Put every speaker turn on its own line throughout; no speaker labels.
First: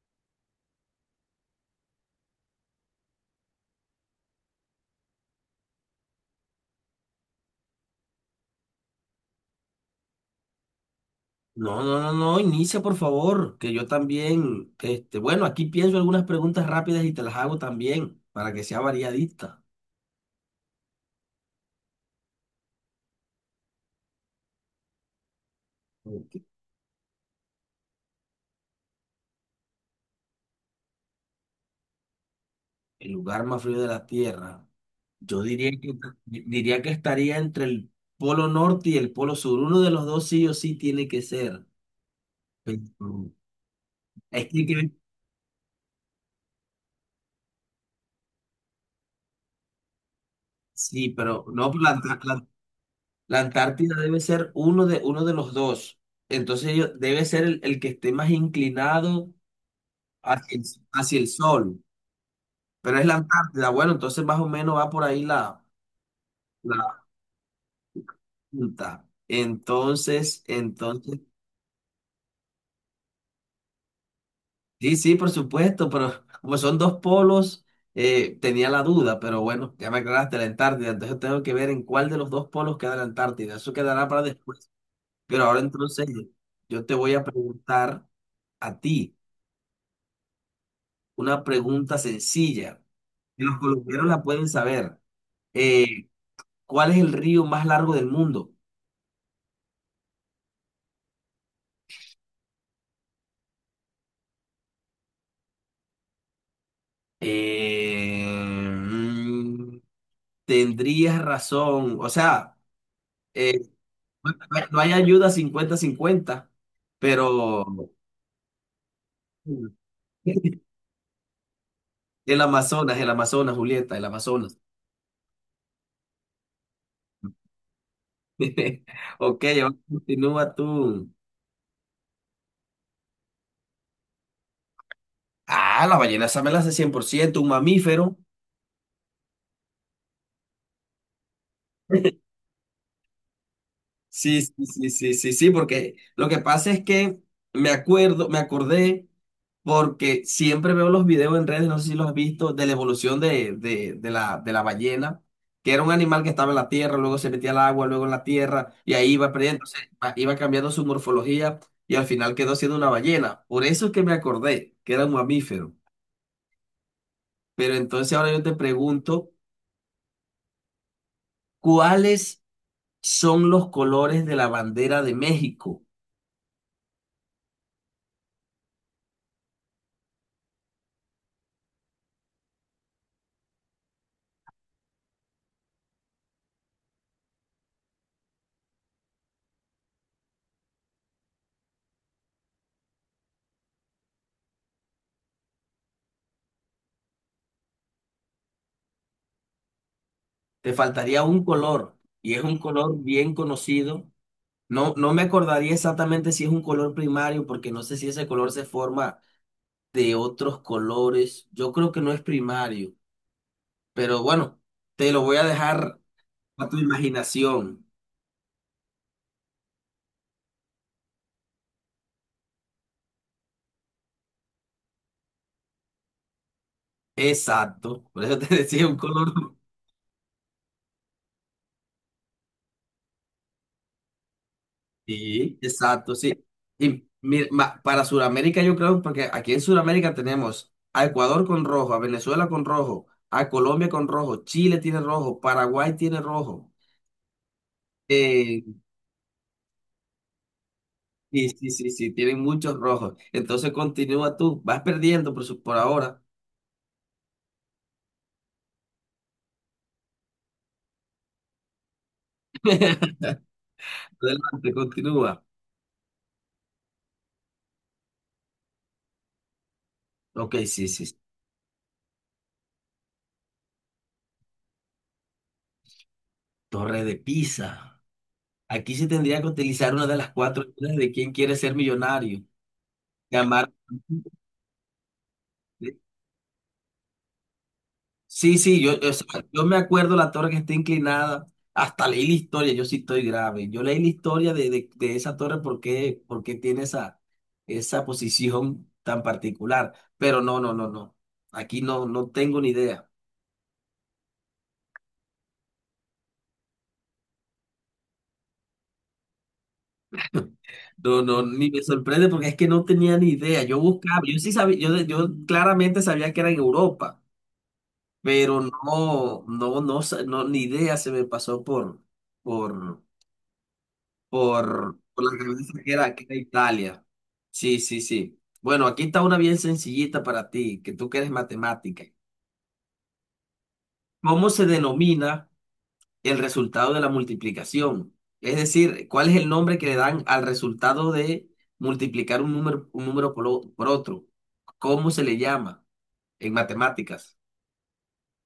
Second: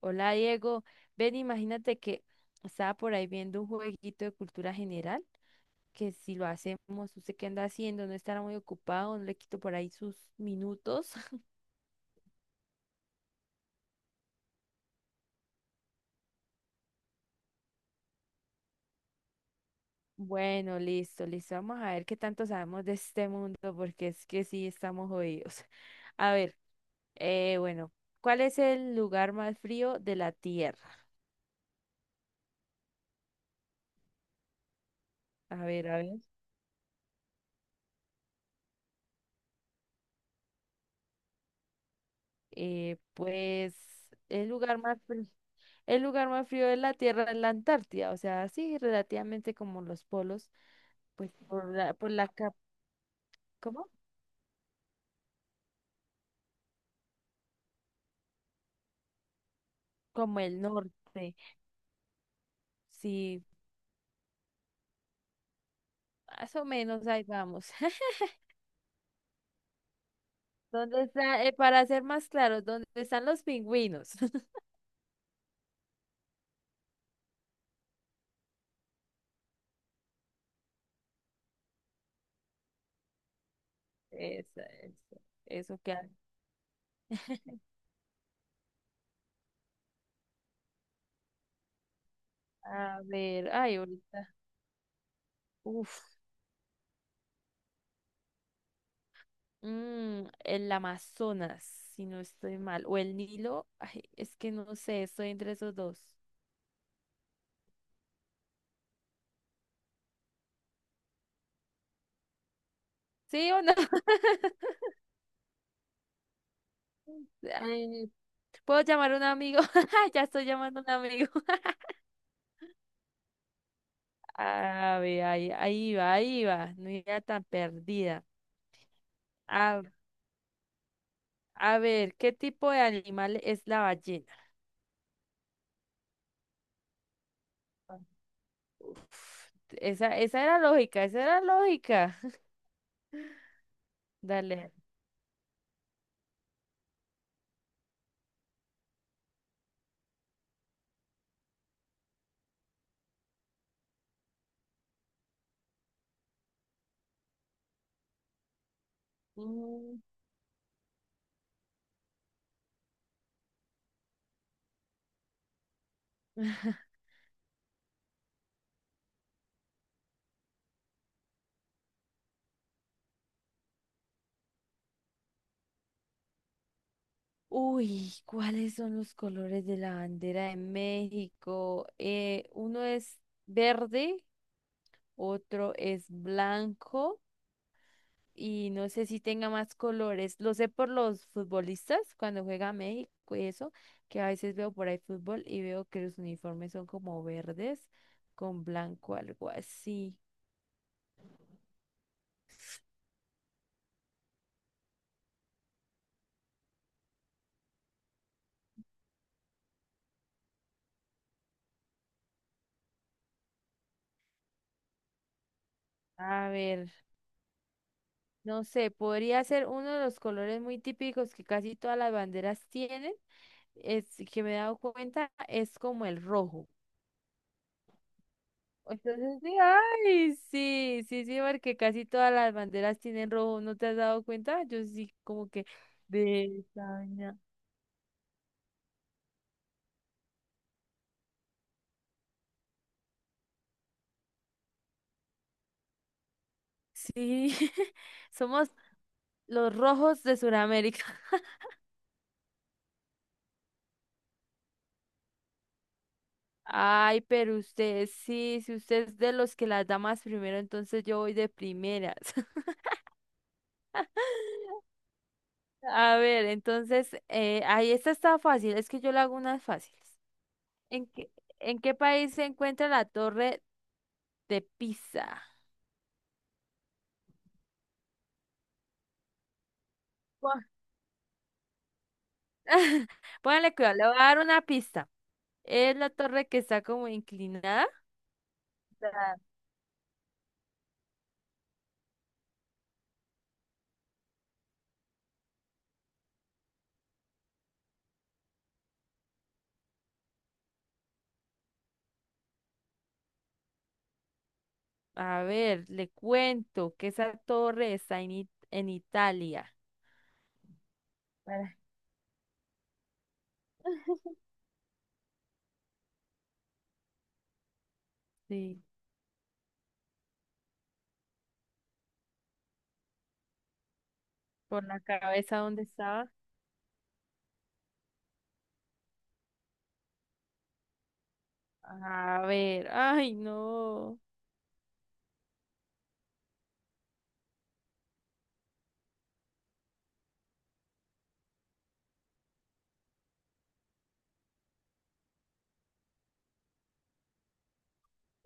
Hola Diego, ven, imagínate que estaba por ahí viendo un jueguito de cultura general, que si lo hacemos, usted qué anda haciendo, no estará muy ocupado, no le quito por ahí sus minutos.
No, no, no, no, inicia por favor, que yo también, bueno, aquí pienso algunas preguntas rápidas y te las hago también, para que sea variadita.
Bueno, listo, listo, vamos a ver qué tanto sabemos de este mundo, porque es que sí estamos jodidos. A
Ok.
ver, bueno, ¿cuál es el lugar más frío de la Tierra?
El lugar más frío de la Tierra, yo
A
diría
ver,
que,
a ver.
diría que estaría entre el polo norte y el polo sur, uno de los dos sí o sí tiene que ser. Pero,
Pues
Es
el
que,
lugar
que-
más frío de la Tierra es la Antártida, o sea, sí, relativamente como los polos,
sí,
pues
pero no, La
¿cómo?
Antártida debe ser uno de los dos, entonces debe ser el que esté más inclinado
Como
hacia
el
el- hacia el
norte,
sol. Pero es la
sí,
Antártida, bueno, entonces más o menos va por ahí
más o
la
menos ahí vamos.
punta. Entonces,
¿Dónde
entonces,
está, para ser más claros, dónde están los pingüinos?
sí, sí, por supuesto, pero como son dos polos, tenía la duda, pero bueno, ya me aclaraste la Antártida, entonces tengo que ver en cuál de los dos polos queda la Antártida, eso quedará para
Eso,
después.
eso,
Pero ahora
eso que,
entonces
hay.
yo te voy a preguntar a ti una pregunta sencilla,
A
que
ver,
los
ay,
colombianos la
ahorita,
pueden saber.
uf.
Eh, ¿Cuál es el río más largo del mundo?
Mm, el Amazonas, si no estoy mal, o el Nilo, ay, es que no sé, estoy entre esos dos.
Eh, mm, tendrías razón. O sea,
¿Sí
eh,
o no?
no hay ayuda 50-50, pero
Ay, ¿puedo llamar a un amigo? Ya estoy llamando a un amigo.
el Amazonas, Julieta, el Amazonas.
A ver, ahí, ahí va, ahí va. No era tan perdida.
Ok, ahora
A,
continúa tú.
a ver, ¿qué tipo de animal es la ballena?
Ah, la ballena esa me la hace 100%, un mamífero.
Uf, esa era lógica, esa era lógica.
Sí, sí,
Dale.
sí, sí, sí, sí, porque lo que pasa es que me acordé, porque siempre veo los videos en redes, no sé si los has visto, de la evolución de la ballena, que era un animal que estaba en la tierra, luego se metía al agua, luego en la tierra, y ahí iba perdiendo, o sea,
Mm.
iba cambiando su morfología y al final quedó siendo una ballena. Por eso es que me acordé que era un mamífero. Pero entonces ahora yo te pregunto, ¿cuáles son los colores de la bandera de México?
Uy, ¿cuáles son los colores de la bandera de México? Uno es verde, otro es blanco, y no sé si tenga más colores. Lo sé por los futbolistas cuando juega México y eso, que a veces veo por ahí fútbol y veo que los uniformes son como verdes con blanco, algo así.
Te faltaría un color y es un color bien conocido. No, no me acordaría exactamente si es un color primario porque no sé si ese color se forma de otros colores. Yo creo que no es primario, pero bueno, te lo voy a dejar
A
a tu
ver,
imaginación.
no sé, podría ser uno de los colores muy típicos que casi todas las banderas tienen. Es que me he dado cuenta, es como el rojo.
Exacto, por eso te decía un color.
Entonces, sí, ay, sí, sí, sí, porque casi todas las banderas tienen rojo, ¿no te has dado cuenta? Yo sí, como
Sí,
que
exacto, sí.
de esta
Y
vaina.
mira, para Sudamérica yo creo, porque aquí en Sudamérica tenemos a Ecuador con rojo, a Venezuela con rojo, a Colombia con rojo, Chile tiene rojo, Paraguay tiene rojo.
Sí,
Eh,
somos los rojos de Sudamérica.
sí, sí, sí, sí, tienen muchos rojos. Entonces continúa tú, vas perdiendo por ahora.
Ay, pero usted, sí, si usted es de los que las da más primero, entonces yo voy de primeras.
Adelante, continúa.
A ver, entonces, ahí esta está fácil, es que yo le hago unas fáciles.
Ok, sí, sí,
¿En
sí.
qué, ¿en qué país se encuentra la Torre de Pisa?
Torre de Pisa. Aquí se tendría que utilizar una de las cuatro reglas de quién quiere ser millonario. Llamar.
Póngale cuidado, le voy a dar una pista. Es la torre que está como inclinada.
Sí, sí, o sea, yo me acuerdo la torre que está inclinada, hasta leí la historia, yo sí estoy grave. Yo leí la historia de esa torre porque tiene esa posición tan particular. Pero no, no, no, no. Aquí no, no tengo ni idea.
A ver, le cuento que esa torre está en, en Italia.
No, no, ni
Para-
me sorprende porque es que no tenía ni idea. Yo buscaba, yo sí sabía, yo claramente sabía que era en Europa, pero
Sí,
no, no, no, no, ni idea se me pasó por,
por la
por la
cabeza
cabeza
donde
que
estaba.
era Italia. Sí, sí, sí. Bueno, aquí está una bien sencillita para ti, que tú que eres matemática.
A ver, ay, no.
¿Cómo se denomina el resultado de la multiplicación? Es decir, ¿cuál es el nombre que le dan al resultado de multiplicar un número por otro? ¿Cómo se le llama en matemáticas?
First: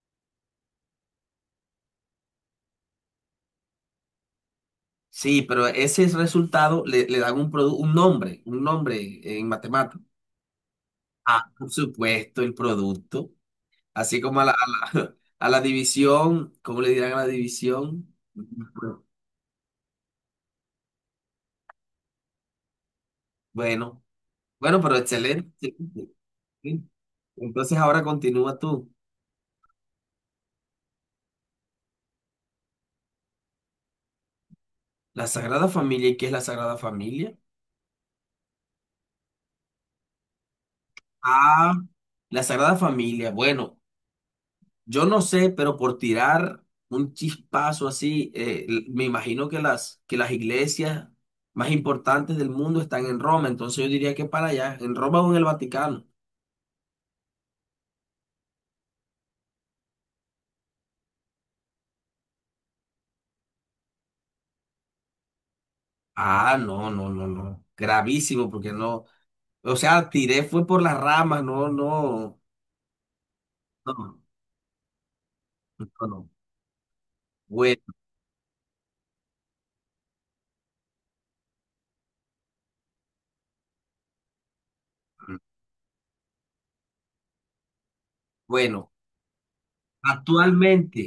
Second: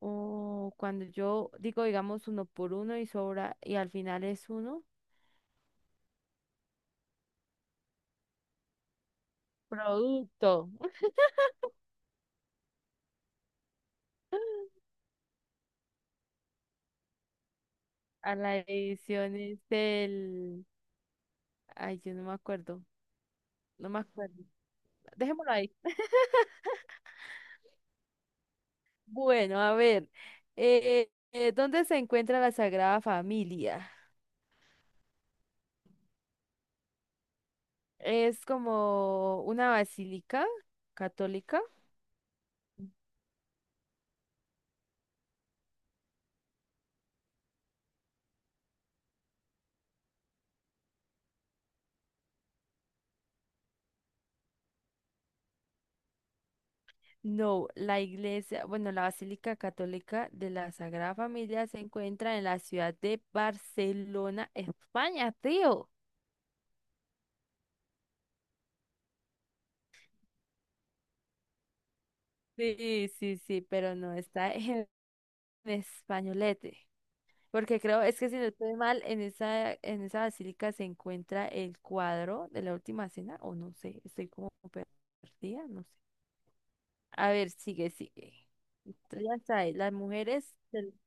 Oh, cuando yo digo, digamos, uno por uno y sobra, y al final es uno,
Sí, pero ese resultado le dan un nombre en matemáticas.
producto.
Ah, por supuesto, el producto. Así como a la división, ¿cómo le dirán a la división?
A la edición es del... Ay, yo no me acuerdo, no me
Bueno,
acuerdo.
bueno, pero
Dejémoslo
excelente.
ahí.
Excelente. Sí. Entonces ahora continúa tú.
Bueno, a ver, ¿dónde se encuentra la Sagrada Familia?
La Sagrada Familia, ¿y qué es la Sagrada Familia?
Es como una basílica católica.
Ah, la Sagrada Familia. Bueno, yo no sé, pero por tirar un chispazo así, me imagino que que las iglesias más importantes del mundo están en Roma, entonces yo diría que para allá, en Roma o en el Vaticano.
No, la iglesia, bueno, la Basílica Católica de la Sagrada Familia se encuentra en la ciudad de Barcelona, España, tío.
Ah, no, no, no, no. Gravísimo, porque no. O sea, tiré fue por las ramas, no, no,
Sí, sí, sí, pero no
no,
está en
no, no.
españolete. Porque
Bueno,
creo, es que si no estoy mal, en esa basílica se encuentra el cuadro de la última cena, o no sé, estoy como perdida, no sé. A ver, sigue, sigue.
bueno,
Entonces, ya sabes, las mujeres, el
actualmente,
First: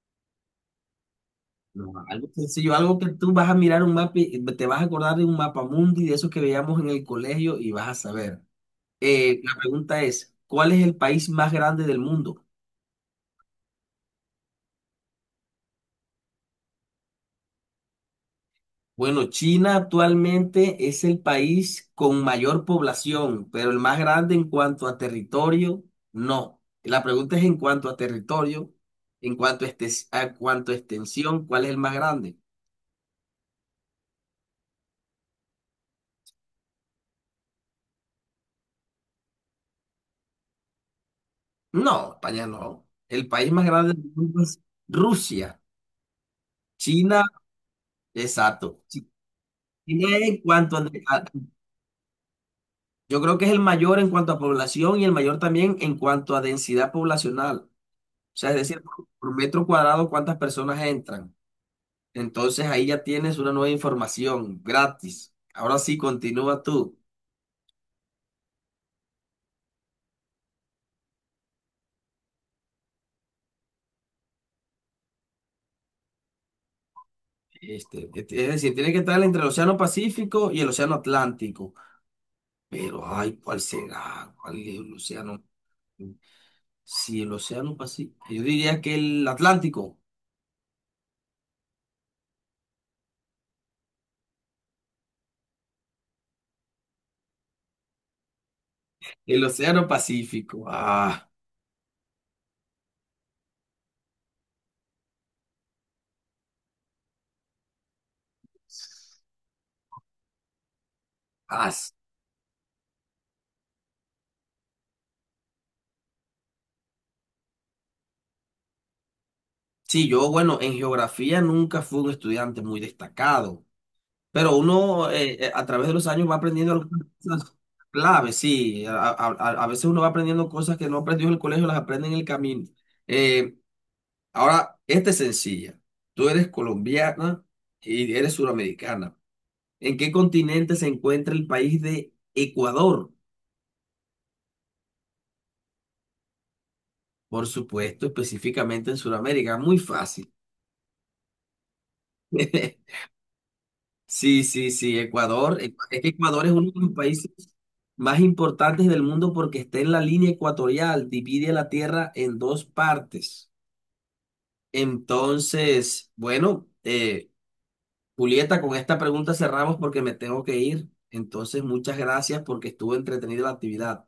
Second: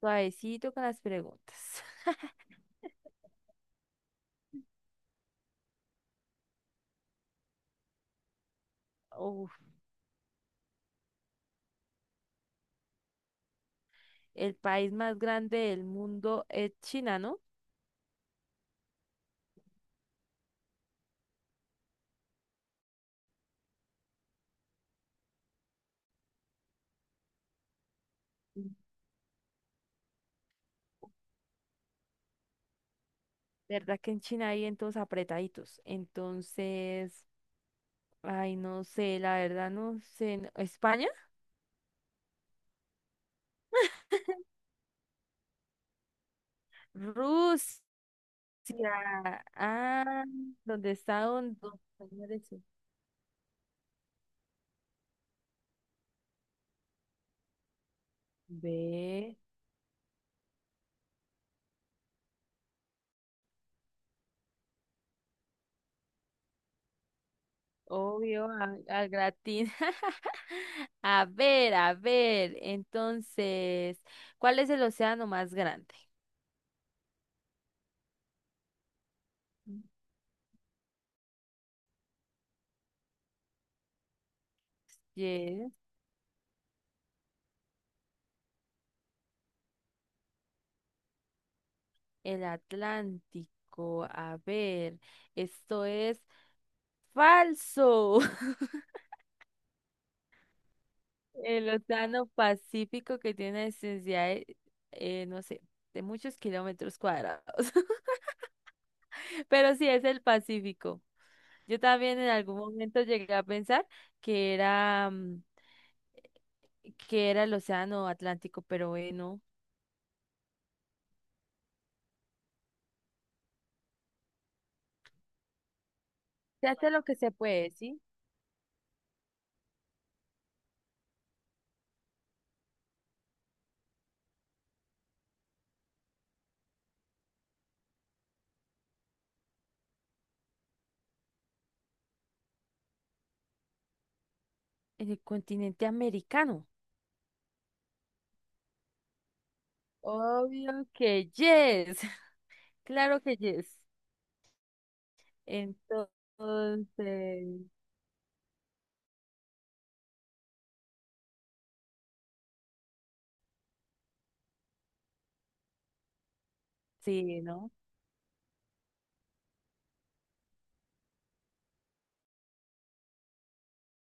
suavecito con las preguntas.
no, algo sencillo, algo que tú vas a mirar un mapa, y te vas a acordar de un mapa mundi de esos que veíamos en el colegio y vas a saber. La
Uf,
pregunta es, ¿cuál es el país más grande del mundo?
el país más grande del mundo es China, ¿no?
Bueno, China actualmente es el país con mayor población, pero el más grande en cuanto a territorio, no. La pregunta es en cuanto a
Mm.
territorio, en cuanto a, estes- a cuanto a extensión, ¿cuál es el más grande?
¿Verdad que en China hay todos apretaditos? Entonces, ay, no sé, la verdad no sé. ¿No? ¿España?
No, España no. El país más grande del mundo es Rusia. China,
Rusia.
exacto.
Ya
China
ah,
en cuanto
donde
a-
está un dos señores.
yo creo que es el mayor en cuanto a población y el mayor también en cuanto a densidad poblacional. O sea, es decir, por
Ve,
metro cuadrado, ¿cuántas personas entran? Entonces ahí ya tienes una nueva información gratis. Ahora sí, continúa tú.
obvio, al gratín. A ver, a ver. Entonces, ¿cuál es el océano más grande?
Es decir, tiene que estar entre el Océano Pacífico y el Océano Atlántico. Pero, ay, ¿cuál será? ¿Cuál es el océano?
Yes,
Si el Océano Pacífico. Yo diría que el Atlántico.
el Atlántico. A ver, esto es falso.
El Océano Pacífico.
El océano Pacífico que tiene una extensidad de, no sé, de muchos kilómetros cuadrados. Pero sí es el Pacífico. Yo
As-
también en algún momento llegué a pensar que era, mm, que era el océano Atlántico, pero bueno,
Sí, yo, bueno, en geografía nunca fui un estudiante muy destacado. Pero uno a través de los años va
se
aprendiendo
hace lo
algunas
que se
cosas
puede, ¿sí?
claves, sí. A veces uno va aprendiendo cosas que no aprendió en el colegio, las aprende en el camino. Eh, ahora, esta es sencilla. Tú eres colombiana y eres suramericana. ¿En qué continente se encuentra el país de Ecuador?
En el continente americano.
Por supuesto, específicamente en Sudamérica. Muy fácil.
Obvio que yes, claro que yes.
Sí, sí, sí, Ecuador. Es que Ecuador es uno de
Entonces,
los países más importantes del mundo porque está en la línea ecuatorial, divide la tierra en dos partes. Entonces,
sí, ¿no?
Julieta, con esta pregunta cerramos porque me tengo que ir. Entonces, muchas gracias porque estuvo entretenida la actividad.